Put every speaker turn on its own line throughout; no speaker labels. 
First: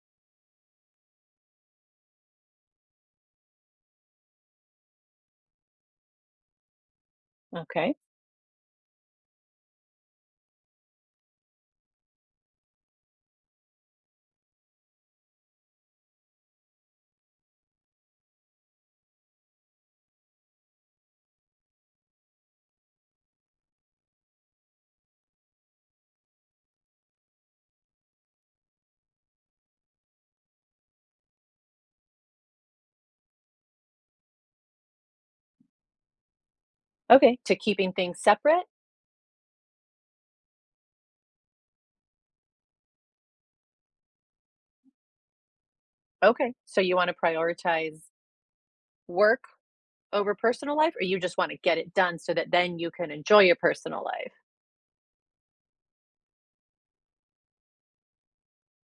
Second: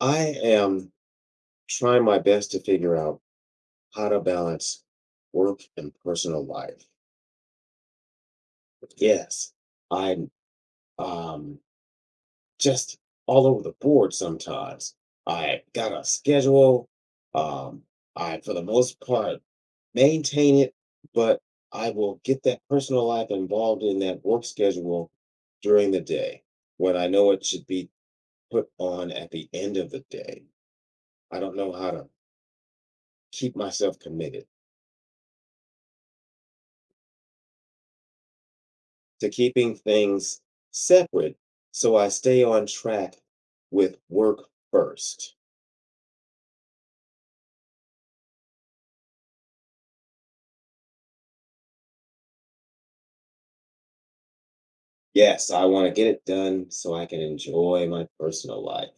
I am trying my best to figure out how to balance work and personal life.
Okay.
Yes, I'm um, just all over the board sometimes. I got a schedule. Um, I, for the most part, maintain it, but I will get that personal life involved in that work schedule during the day when I know it should be put on at the end of the day. I don't know how to keep myself committed.
Okay. To keeping things separate?
To keeping things separate so I stay on track with work first.
Okay. So you want to prioritize work over personal life, or you just want to get it done so that then you can enjoy your personal life?
Yes, I want to get it done so I can enjoy my personal life.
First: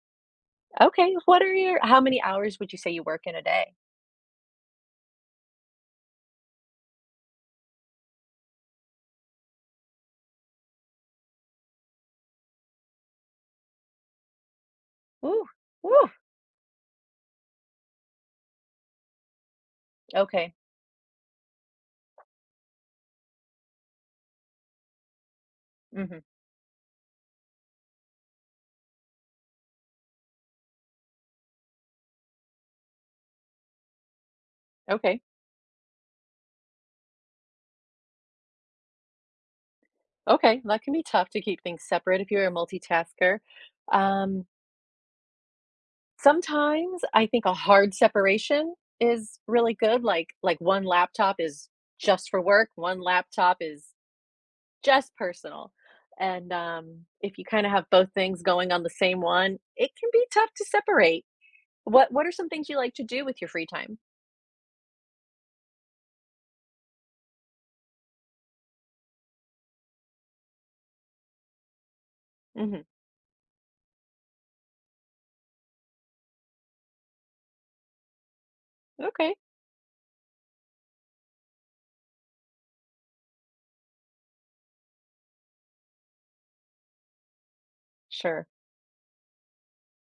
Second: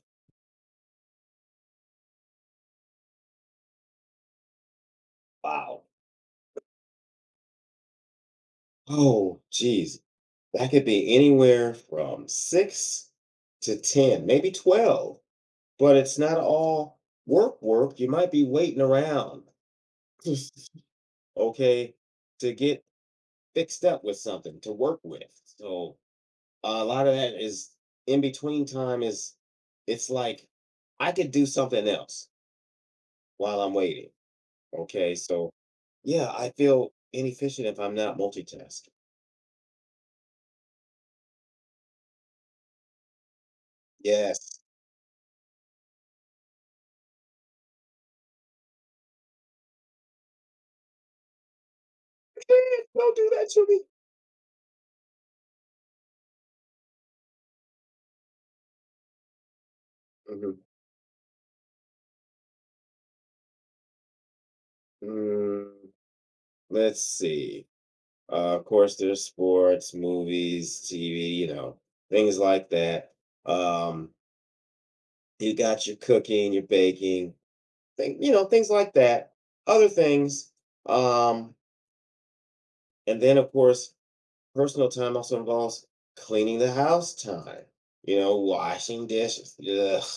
Okay. How many hours would you say you work in a day?
Wow. Oh, geez. That could be anywhere from 6 to 10, maybe 12,
Ooh,
but
ooh.
it's not all work work. You might be waiting around,
Okay.
okay, to get fixed up with something to work with. So
Hmm.
a lot of that is in between time is it's like I could do something else while I'm waiting. Okay,
Okay.
so yeah, I feel inefficient if I'm not multitasking.
Okay. That can be tough to keep things separate if you're a multitasker. Um,
Yes.
Sometimes I think a hard separation is really good. Like one laptop is just for work, one
Don't do that
laptop
to me.
is just personal. And, if you kinda have both things going on the same one, it can be tough
Mhm.
to separate. What are some things you like to do with your free time?
Mm, let's see. Of course, there's sports, movies, TV, things like
Mhm.
that. Um, you got your cooking, your baking, thing, things like that.
Okay.
Other things, um, and then, of course, personal time also involves cleaning the house time,
Sure.
washing dishes, ugh,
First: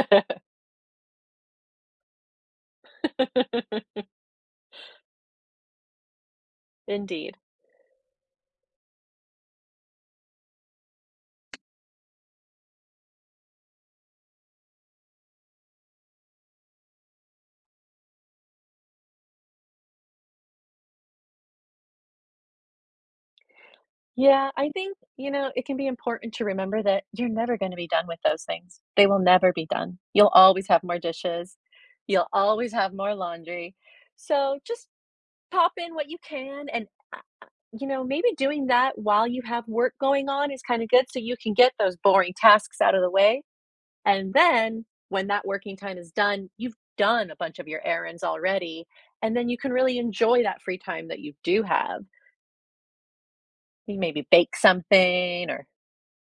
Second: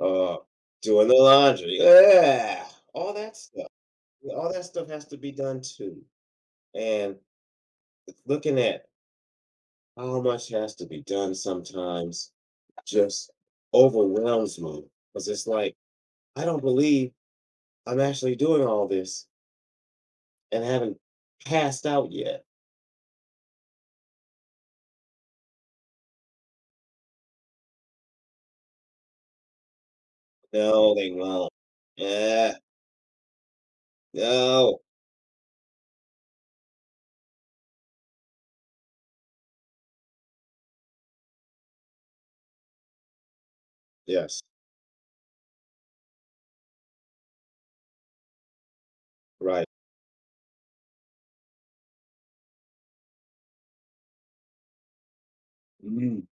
uh, doing the laundry, yeah, all that stuff. Yeah, all that stuff has to be done too. And
Indeed.
looking at how much has to be done sometimes just overwhelms me because it's like, I don't believe I'm actually doing all this and haven't passed out yet.
Yeah, I think, you know, it can be important to remember that you're never gonna be done with those things. They will never be done. You'll always have
No,
more
they won't.
dishes. You'll
Yeah,
always have more laundry. So,
no.
just pop in what you can and you know, maybe doing that while you have work going on is kind of good so you can get those boring tasks out of the way. And
Yes,
then when that working time is done, you've done a bunch of your errands already. And then you
right.
can really enjoy that free time that you do have. You maybe bake something or
Mm.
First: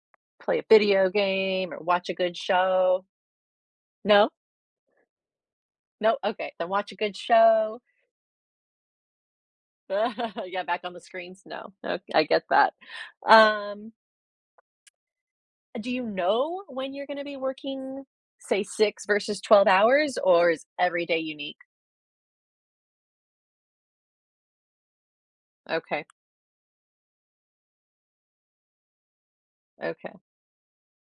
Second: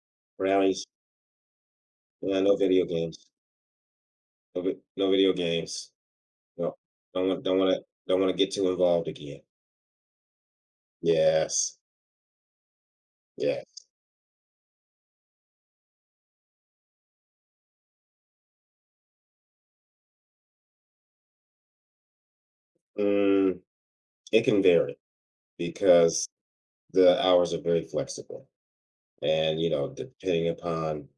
play a
Brownies.
video game or watch a good
Yeah, no video
show.
games.
No?
No, no video games.
No? Okay. Then
No,
watch a good show.
don't want to get too involved again.
Yeah, back on the screens. No.
Yes,
Okay, I get that.
yes.
Um, do you know when you're gonna be working, say, 6 versus 12 hours, or is every day unique?
Mm, it can vary
Okay,
because the hours are very flexible, and
okay,
depending upon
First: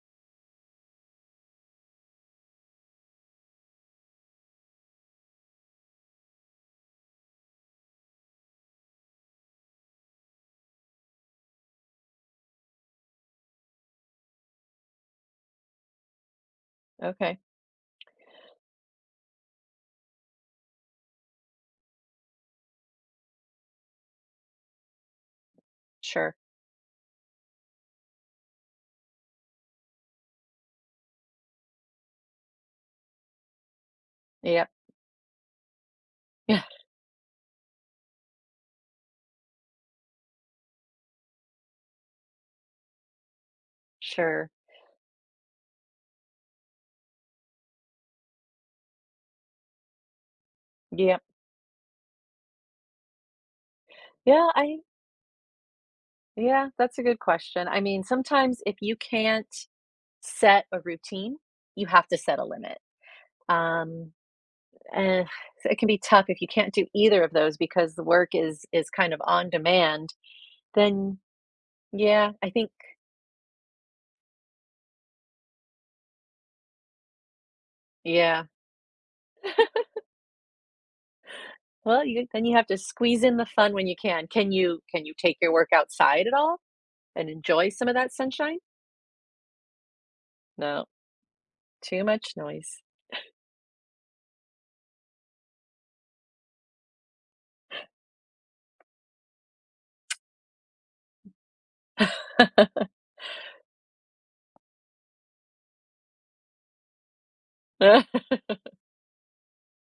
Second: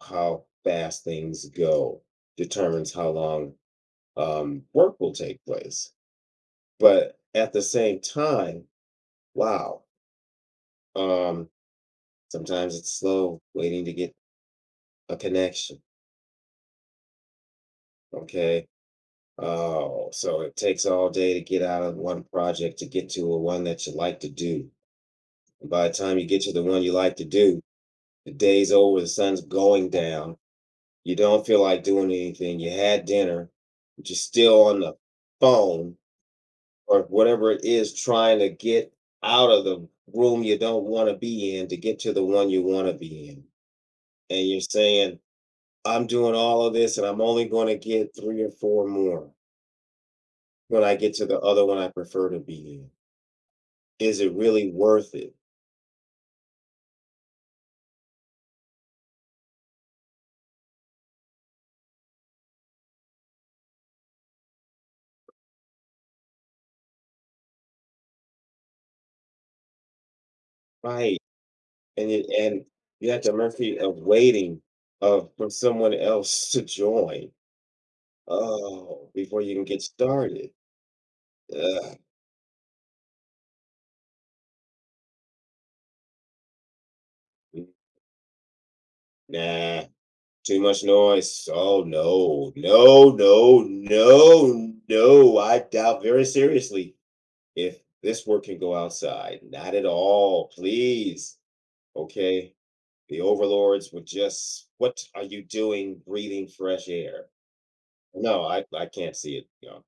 how fast things go, determines how long work will take place. But at the same time, wow. Um, sometimes it's slow waiting to get a connection.
okay.
Okay. Oh, so it takes all day to get out of one project to get to a one that you like to do. And by the time you
Sure.
get to the one you like to do, the day's over, the sun's going down. You don't feel like doing anything. You had dinner, but you're still
Yep.
on the phone
Yeah,
or whatever it is trying to get out of the room you don't want to be in to get to the one you want to be in. And
sure.
you're saying, I'm doing all of this and I'm only going to get three or four more when I get
Yep.
to the other one I prefer to be in, is it
Yeah,
really
I
worth it?
yeah, that's a good question. I mean, sometimes if you can't set a routine, you have to set a limit. Um, eh, it can be tough if you can't do either of those because the work is kind of on demand, then
Right. And it,
yeah, I
and
think
you have the mercy of waiting of for someone else to join.
yeah.
Oh, before you can get started. Ugh,
Well, you then you have to squeeze in the fun when you can. Can you take your work outside at all and enjoy some of that sunshine?
nah, too much
No,
noise. Oh
too much
no,
noise.
no, no, no, no. I doubt very seriously if this work can go outside. Not at all, please. Okay. The overlords would just, what are you doing breathing fresh air? No, I can't see it.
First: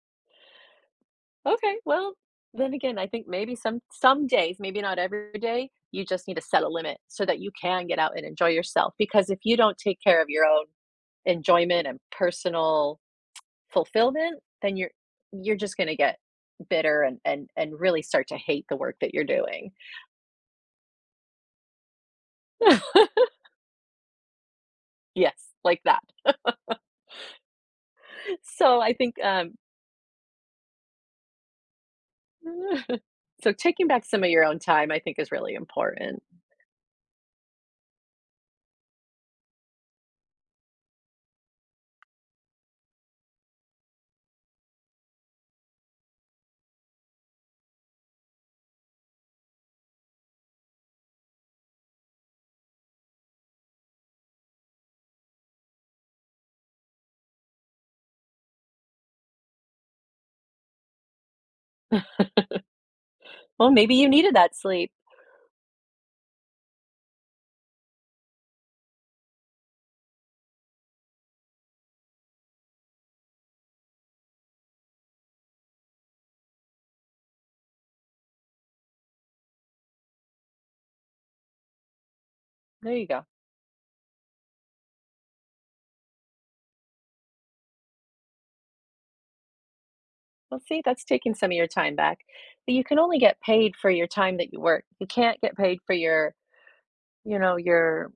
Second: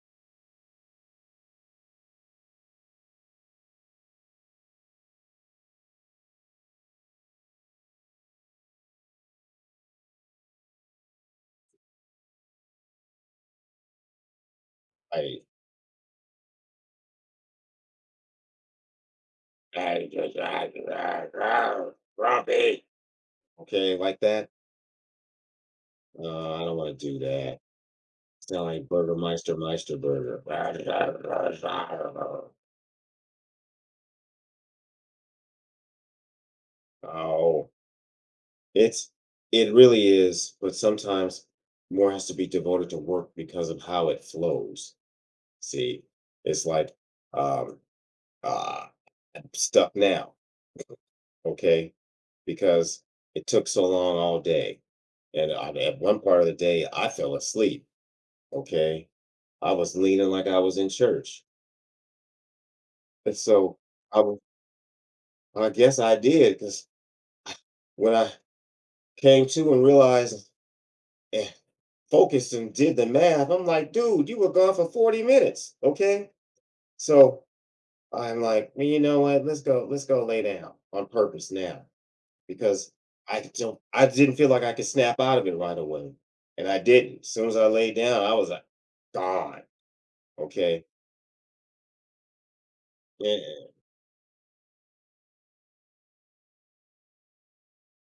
Okay, well, then again, I think maybe some days, maybe not every day, you just need to set a limit so that you can get out and enjoy yourself. Because if you don't take care of your own enjoyment and personal fulfillment, then
I
you're just gonna get bitter and really start to hate the work that you're doing.
I just I, grumpy, okay, like that,
Yes, like that.
I don't wanna do that, sound
So
like
I think,
Burgermeister Meisterburger.
so taking back some of your own time, I think is really important.
Oh, it's it really is, but sometimes more has to be devoted to work because of how it flows, see? It's like, um, uh, I'm stuck now, okay? Because it took so long all day. And I, at one part of the day, I fell asleep, okay? I was leaning like I was in church. And
Well,
so
maybe you
I,
needed that sleep.
I guess I did because when I came to and realized, eh, focused and did the math, I'm like, dude, you were gone for 40 minutes, okay? So I'm like, "Well, you know what? Let's go lay down on purpose now. Because
There you go.
I didn't feel like I could snap out of it right away, and I didn't. As soon as I laid down, I was like, "Gone."
Well, see,
Okay,
that's taking some of your time back. But you can only get
and,
paid for your time that you work. You can't get paid for your, You know,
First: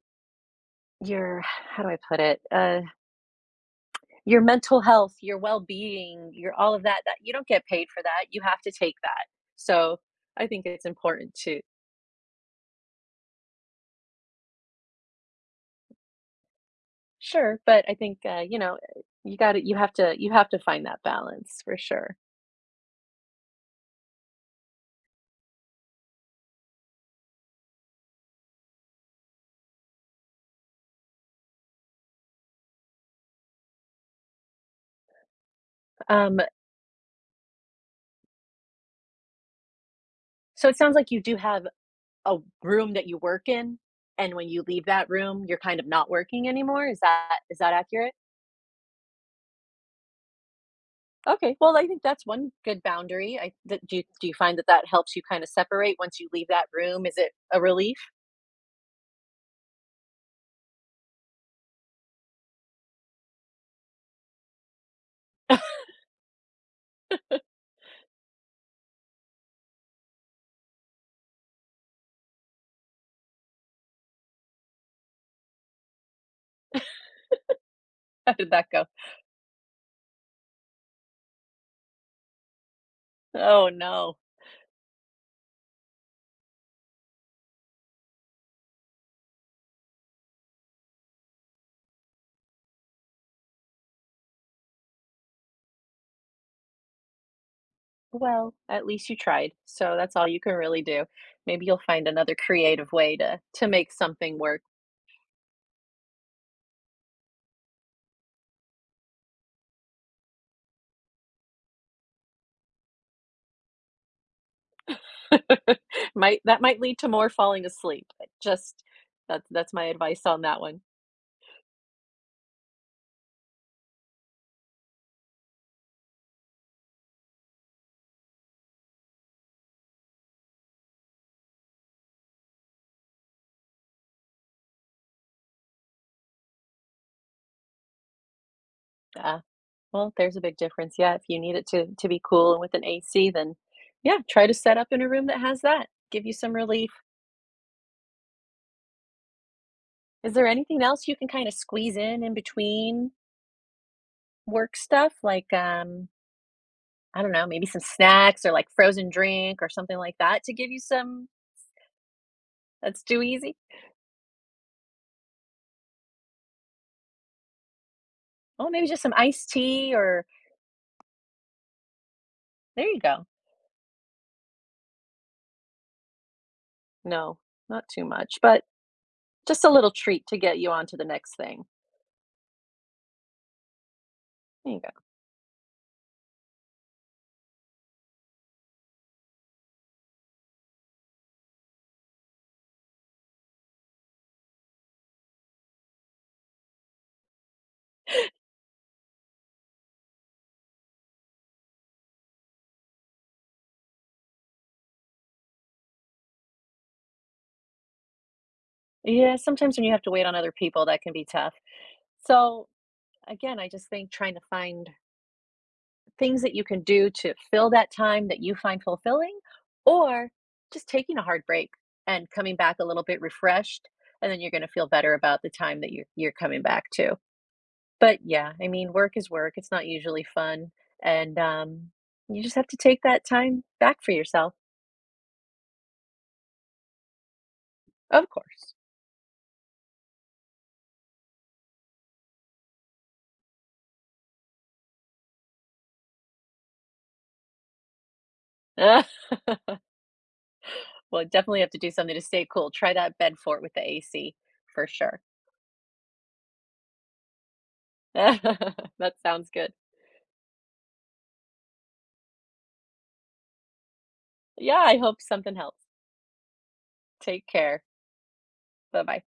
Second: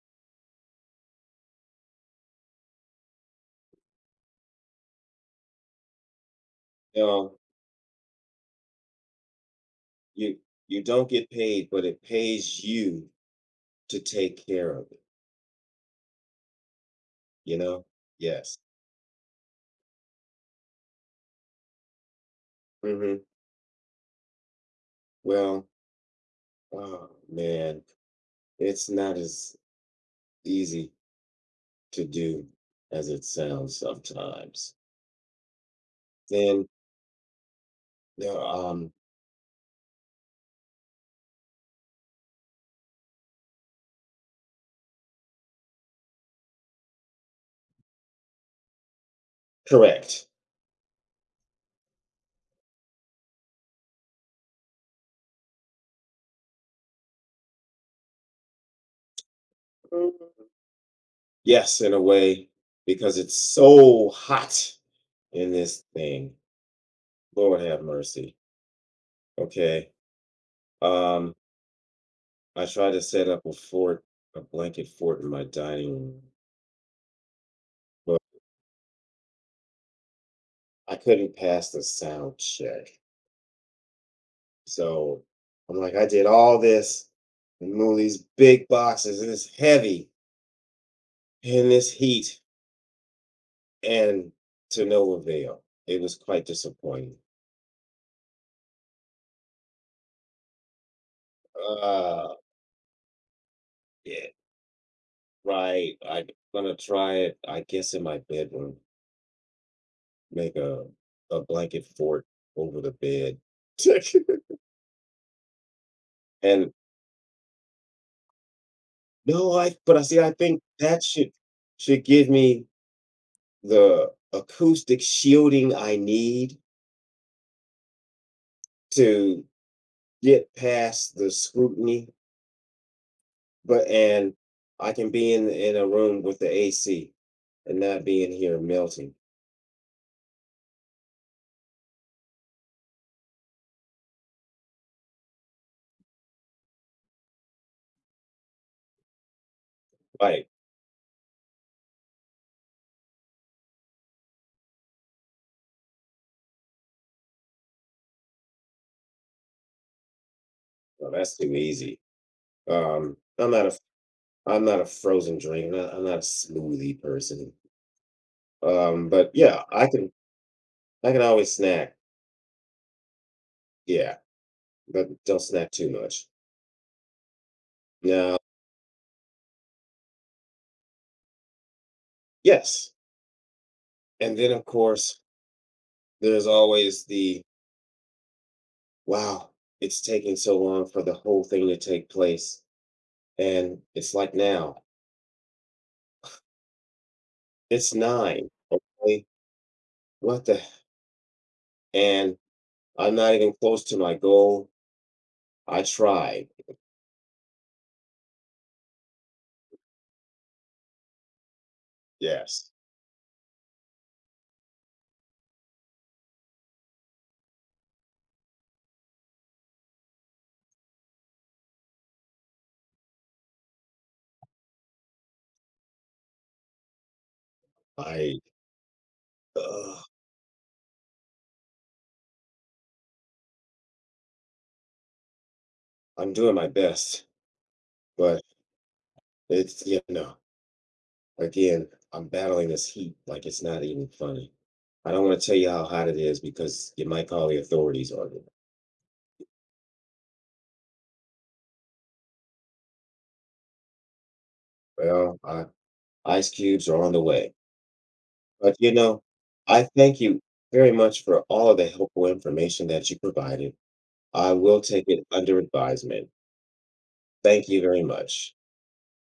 your how do I put it? Your mental health, your well-being, your all of that.
you
That
know,
you don't get paid for that. You have to take that. So
you
I think
you
it's
don't get
important to
paid, but it pays you to take care of it. You
sure, but
know?
I think
Yes.
you know you have to find that balance for sure.
hmm Well, oh man, it's not as easy to do as it sounds sometimes.
Um,
And you.
so it sounds like you do have a room that you work in, and when you leave that room, you're kind of not working anymore. Is that accurate?
Correct.
Okay, well, I think that's one good boundary. Do you find that that helps you kind of separate once you leave that room? Is it a relief?
Yes, in a way, because it's so hot in this thing. Lord have mercy. Okay. Um, I tried to set up a fort, a blanket fort in my dining room, but
How did that go?
I couldn't pass the sound check.
Oh no.
So I'm like, I did all this and move these big boxes, and it's heavy in this heat, and to no avail. It was quite disappointing.
Well, at least you tried. So that's all you can really do. Maybe you'll find
Uh,
another creative way to make
yeah.
something work.
Right. I'm gonna try it, I guess, in my bedroom. Make a blanket fort over the bed.
Might that
And
might lead to more falling asleep. But just
no,
that's
I
my
but I see,
advice
I
on
think
that one.
that should give me the acoustic shielding I need to get past the scrutiny, but and I can be in a room with the AC and not be in here melting.
Yeah. Well, there's a big difference. Yeah, if you need it to be cool and with an AC, then yeah, try to set up in a room that has that. Give you some relief. Is
Like.
there anything else you can kind of squeeze in between work stuff? Like, I don't know, maybe some snacks or like frozen drink or something like that to give you
Well,
some
that's too easy.
that's too
I'm
easy.
not a frozen drink. I'm not a smoothie person.
Oh, maybe just some
But
iced
yeah, I
tea
can
or
I can always snack.
there you go.
Yeah, but don't snack too much.
No, not too
Now,
much, but just a little treat to get you on to the next thing.
yes, and then of
There you go.
course there's always the wow. It's taking so long for the whole thing to take place, and it's like now it's 9. Okay, what the? And I'm not even close to my goal. I tried.
Yeah, sometimes when you have to wait on other people, that can be tough. So,
Yes,
again, I just think trying to find things that you can do to fill that time that you find fulfilling, or just taking a hard break and coming back a little bit refreshed, and then you're going to feel better about the time that you're coming back to. But
I.
yeah, I mean, work is work. It's not
Uh,
usually fun, and you just have to take that time back for yourself,
I'm doing my best,
of
but
course.
it's yeah no again, I'm battling this heat like it's not even funny. I don't want to tell you how hot it is because you might call the authorities on you.
Well, definitely have to do something to stay cool. Try that bed fort with the AC for sure.
Well, I, ice cubes are on the way. But
That sounds good.
I thank you very much for all of the helpful information that you provided. I
Yeah,
will
I
take
hope
it
something
under
helps.
advisement.
Take
Thank you
care.
very much.
Bye-bye.